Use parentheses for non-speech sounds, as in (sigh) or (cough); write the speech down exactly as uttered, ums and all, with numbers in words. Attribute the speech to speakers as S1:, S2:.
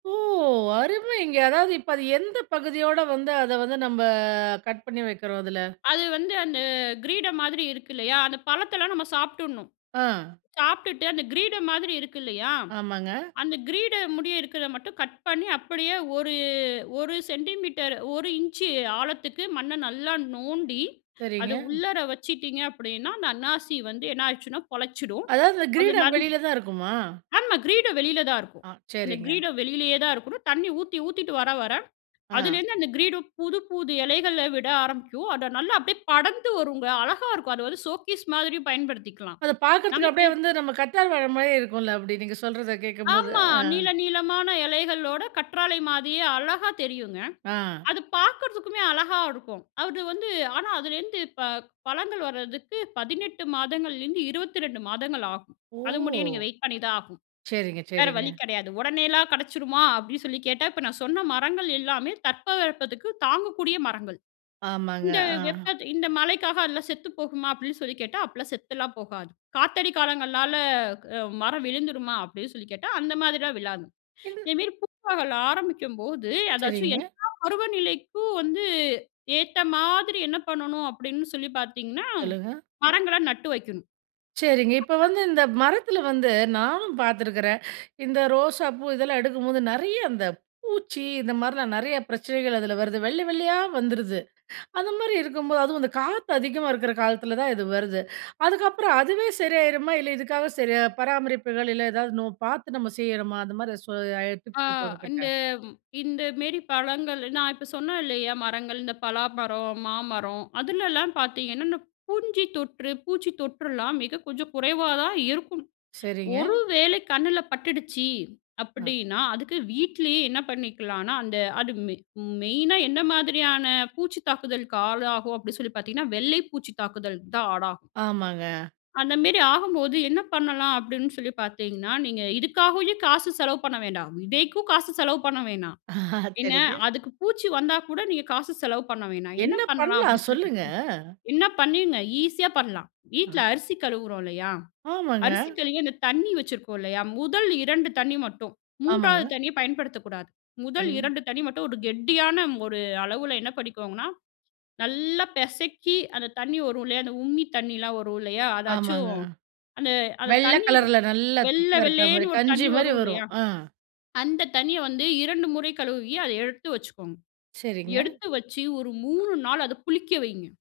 S1: ஓ! அருமைங்க. அதாவது, இப்ப அது, எந்த பகுதியோடு வந்து, அத வந்து நம்ப, கட் பண்ணி வைக்கிறோம் அதுல.
S2: அது வந்து அந்த கிரீடம் மாதிரி இருக்கு இல்லயா? அந்த பழத்தலாம் நம்ம சாப்டுடணும்.
S1: அ.
S2: சாப்பிட்டுட்டு அந்த கிரீடம் மாதிரி இருக்கு இல்லயா?
S1: ஆமாங்க.
S2: அந்த கிரீடம் முடிய இருக்கத மட்டும் கட் பண்ணி அப்படியே ஒரு ஒரு சென்டிமீட்டர், ஒரு இஞ்ச் ஆழத்துக்கு மண்ண நல்லா நோண்டி, அத
S1: சரிங்க.
S2: உள்ளற வச்சிட்டீங்க அப்படின்னா, அந்த அன்னாசி வந்து என்ன ஆயிடுச்சுன்னா, பொழைச்சிடும்.
S1: அதாவது
S2: அது
S1: கிரீடம்
S2: நன்
S1: வெளில தான் இருக்குமா?
S2: ஆமா. கிரீடம் வெளில தான் இருக்கும்.
S1: அ,
S2: அந்த
S1: சரிங்க.
S2: கிரீடம் வெளியிலேயே தான் இருக்கணும். தண்ணி ஊத்தி ஊத்திட்டு வர, வர,
S1: அ.
S2: அதிலிருந்து அந்த கிரீடம் புது, புது இலைகள விட ஆரம்பிக்கும், அத நல்லா அப்டியே படர்ந்து வருங்க. அழகா இருக்கும். அத வந்து சோக்கீஸ் மாதிரியும் பயன்படுத்திக்கலாம்.
S1: அத பாக்குறதுக்கு
S2: நமக்கு
S1: அப்படியே வந்து நம்ம கத்தார் வாழ மாதிரியே இருக்கும்ல? அப்படி, நீங்க சொல்றத கேட்கும்போது.
S2: ஆமா!
S1: அ.
S2: நீள நீளமான எலைகளோட கற்றாழை மாதிரியே அழகா தெரியுங்க.
S1: அ.
S2: அது பார்க்கறதுக்குமே அழகா இருக்கும். அது வந்து, ஆனா அதிலேருந்து இப்ப பழங்கள் வர்றதுக்கு பதினெட்டு மாதங்கள்லேருந்து இருபதிரெண்டு மாதங்கள் ஆகும்.
S1: ஓ!
S2: அது முடியே நீங்க வெயிட் பண்ணிதான் ஆகுனும்.
S1: சரிங்க,
S2: வேற
S1: சரிங்க.
S2: வழி கெடையாது. "உடனேலாம் கெடைச்சிருமா?" அப்டின்னு சொல்லி கேட்டா, இப்ப நான் சொன்ன மரங்கள் எல்லாமே தட்பவெப்பத்துக்கு தாங்கக்கூடிய மரங்கள்.
S1: ஆமாங்க.
S2: இந்த
S1: அ.
S2: வெப்பத் இந்த மழைக்காக அதெல்லாம் செத்துப் போகுமா? அப்படின்னு சொல்லி கேட்டா, அப்படிலாம் செத்தலாம் போகாது. காத்தடி காலங்கள்னால அ மரம் விழுந்துருமா? அப்படின்னு சொல்லி கேட்டா, அந்த மாதிரிலாம் விழாது.
S1: இது
S2: இதேமேரி பூப்பகல் ஆரம்பிக்கும்போது, அதாச்சும்
S1: சரிங்க.
S2: எல்லா பருவநிலைக்கும் வந்து ஏத்த மாதிரி என்ன பண்ணணும் அப்படின்னு சொல்லி பார்த்தீங்கன்னா,
S1: சொல்லுங்க.
S2: மரங்கள நட்டு வெக்கணும்
S1: சரிங்க. இப்ப
S2: (unintelligible)
S1: வந்து இந்த மரத்ல வந்து நானும் பார்த்துக்றேன். இந்த ரோசாப்பூ இதெல்லாம் எடுக்கும்போது, நறைய அந்த பூச்சி, இந்த மாரிலாம் நறைய பிரச்சனைகள் அதுல வருது வெள்ளை வெள்ளையா வந்துருது. அந்த மாரி இருக்கும்போது, அதுவும் அந்த காத்து அதிகமா இருக்க காலத்ல தான் இது வருது. அதுக்கப்புறம் அதுவே சரியாயிருமா? இல்ல இதுக்காக சரி. பராமரிப்புகள் இல்ல ஏதாவது நோ பார்த்து நம்ம செய்யணுமா? அந்த மாதிரி சோ ஐ
S2: அ,
S1: டிப்ஸ் இருக்கா உங்க
S2: இந்த
S1: கிட்ட?
S2: இந்த மேரி பழங்கள். நான் இப்ப சொன்னேன் இல்லயா? மரங்கள். இந்த பலாமரம், மாமரம். அதுலலாம் பார்த்தீங்கன்னா, இந்த பூஞ்சி தொற்று, பூச்சி தொற்றலாம் மிக கொஞ்சம் குறைவா தான் இருக்கும்.
S1: சரிங்க.
S2: ஒரு வேளை கண்ணுல பட்டுடுச்சு
S1: அ.
S2: அப்படின்னா, அதுக்கு வீட்லயே என்ன பண்ணிக்கலாம்னா, அந்த, அது மெ மெயினா என்ன மாதிரியான பூச்சி தாக்குதலுக்கு ஆளாகும் அப்டின்னு சொல்லி பார்த்தீங்கன்னா, வெள்ளை பூச்சி தாக்குதல் தான் ஆடாகும்.
S1: ஆமாங்க.
S2: அந்தமேரி ஆகம்போது என்ன பண்ணலாம்? அப்படின்னு சொல்லி பார்த்தீங்கன்னா, நீங்க இதுக்காகவே காசு செலவு பண்ண வேண்டாம். விதைக்கும் காசு செலவு பண்ண வேணாம். என்ன,
S1: சரிங்க.
S2: அதுக்கு பூச்சி வந்தா கூட நீங்க காசு செலவு பண்ண வேணாம். என்ன
S1: என்ன
S2: பண்ணலாம்
S1: பண்லாம்
S2: அப்படின்னு சொல்லி
S1: சொல்லுங்க?
S2: பார்த்தீங்க, என்ன பண்ணிங்க, ஈஸியா பண்ணலாம். வீட்ல
S1: அ.
S2: அரிசி கழுவுறோம் இல்லயா?
S1: ஆமாங்க.
S2: அரிசி கழுவி அந்த தண்ணி வச்சுருக்கோம் இல்லயா? முதல் ரெண்டு தண்ணி மட்டும். மூண்றாவது
S1: ஆமாங்க.
S2: தண்ணிய பயன்படுத்தக்கூடாது. முதல்
S1: சரி.
S2: ரெண்டு தண்ணி மட்டும் ஒரு கெட்டியான ஒரு அளவுல என்ன பண்ணிக்கோங்கன்னா, நல்லா பெசக்கி அந்த தண்ணி வரும் இல்லயா அந்த உம்மி தண்ணியலாம் வரும் இல்லயா?
S1: ஆமாங்க.
S2: அதாச்சும். அந்த அந்த
S1: வெள்ள
S2: தண்ணி
S1: கலர்ல நல்லா
S2: வெள்ள
S1: திக்கா இருக்க
S2: வெள்ளேன்னு
S1: மாதிரி
S2: ஒரு
S1: கஞ்சி
S2: தண்ணி
S1: மாதிரி
S2: வரும்
S1: வரும்.
S2: இல்லயா?
S1: அ.
S2: அந்த தண்ணிய வந்து ரெண்டு முறை கழுவி அத எடுத்து வச்சுக்கோங்க.
S1: சரிங்க.
S2: எடுத்து வெச்சு ஒரு மூணு நாள் அத புளிக்க வையுங்க.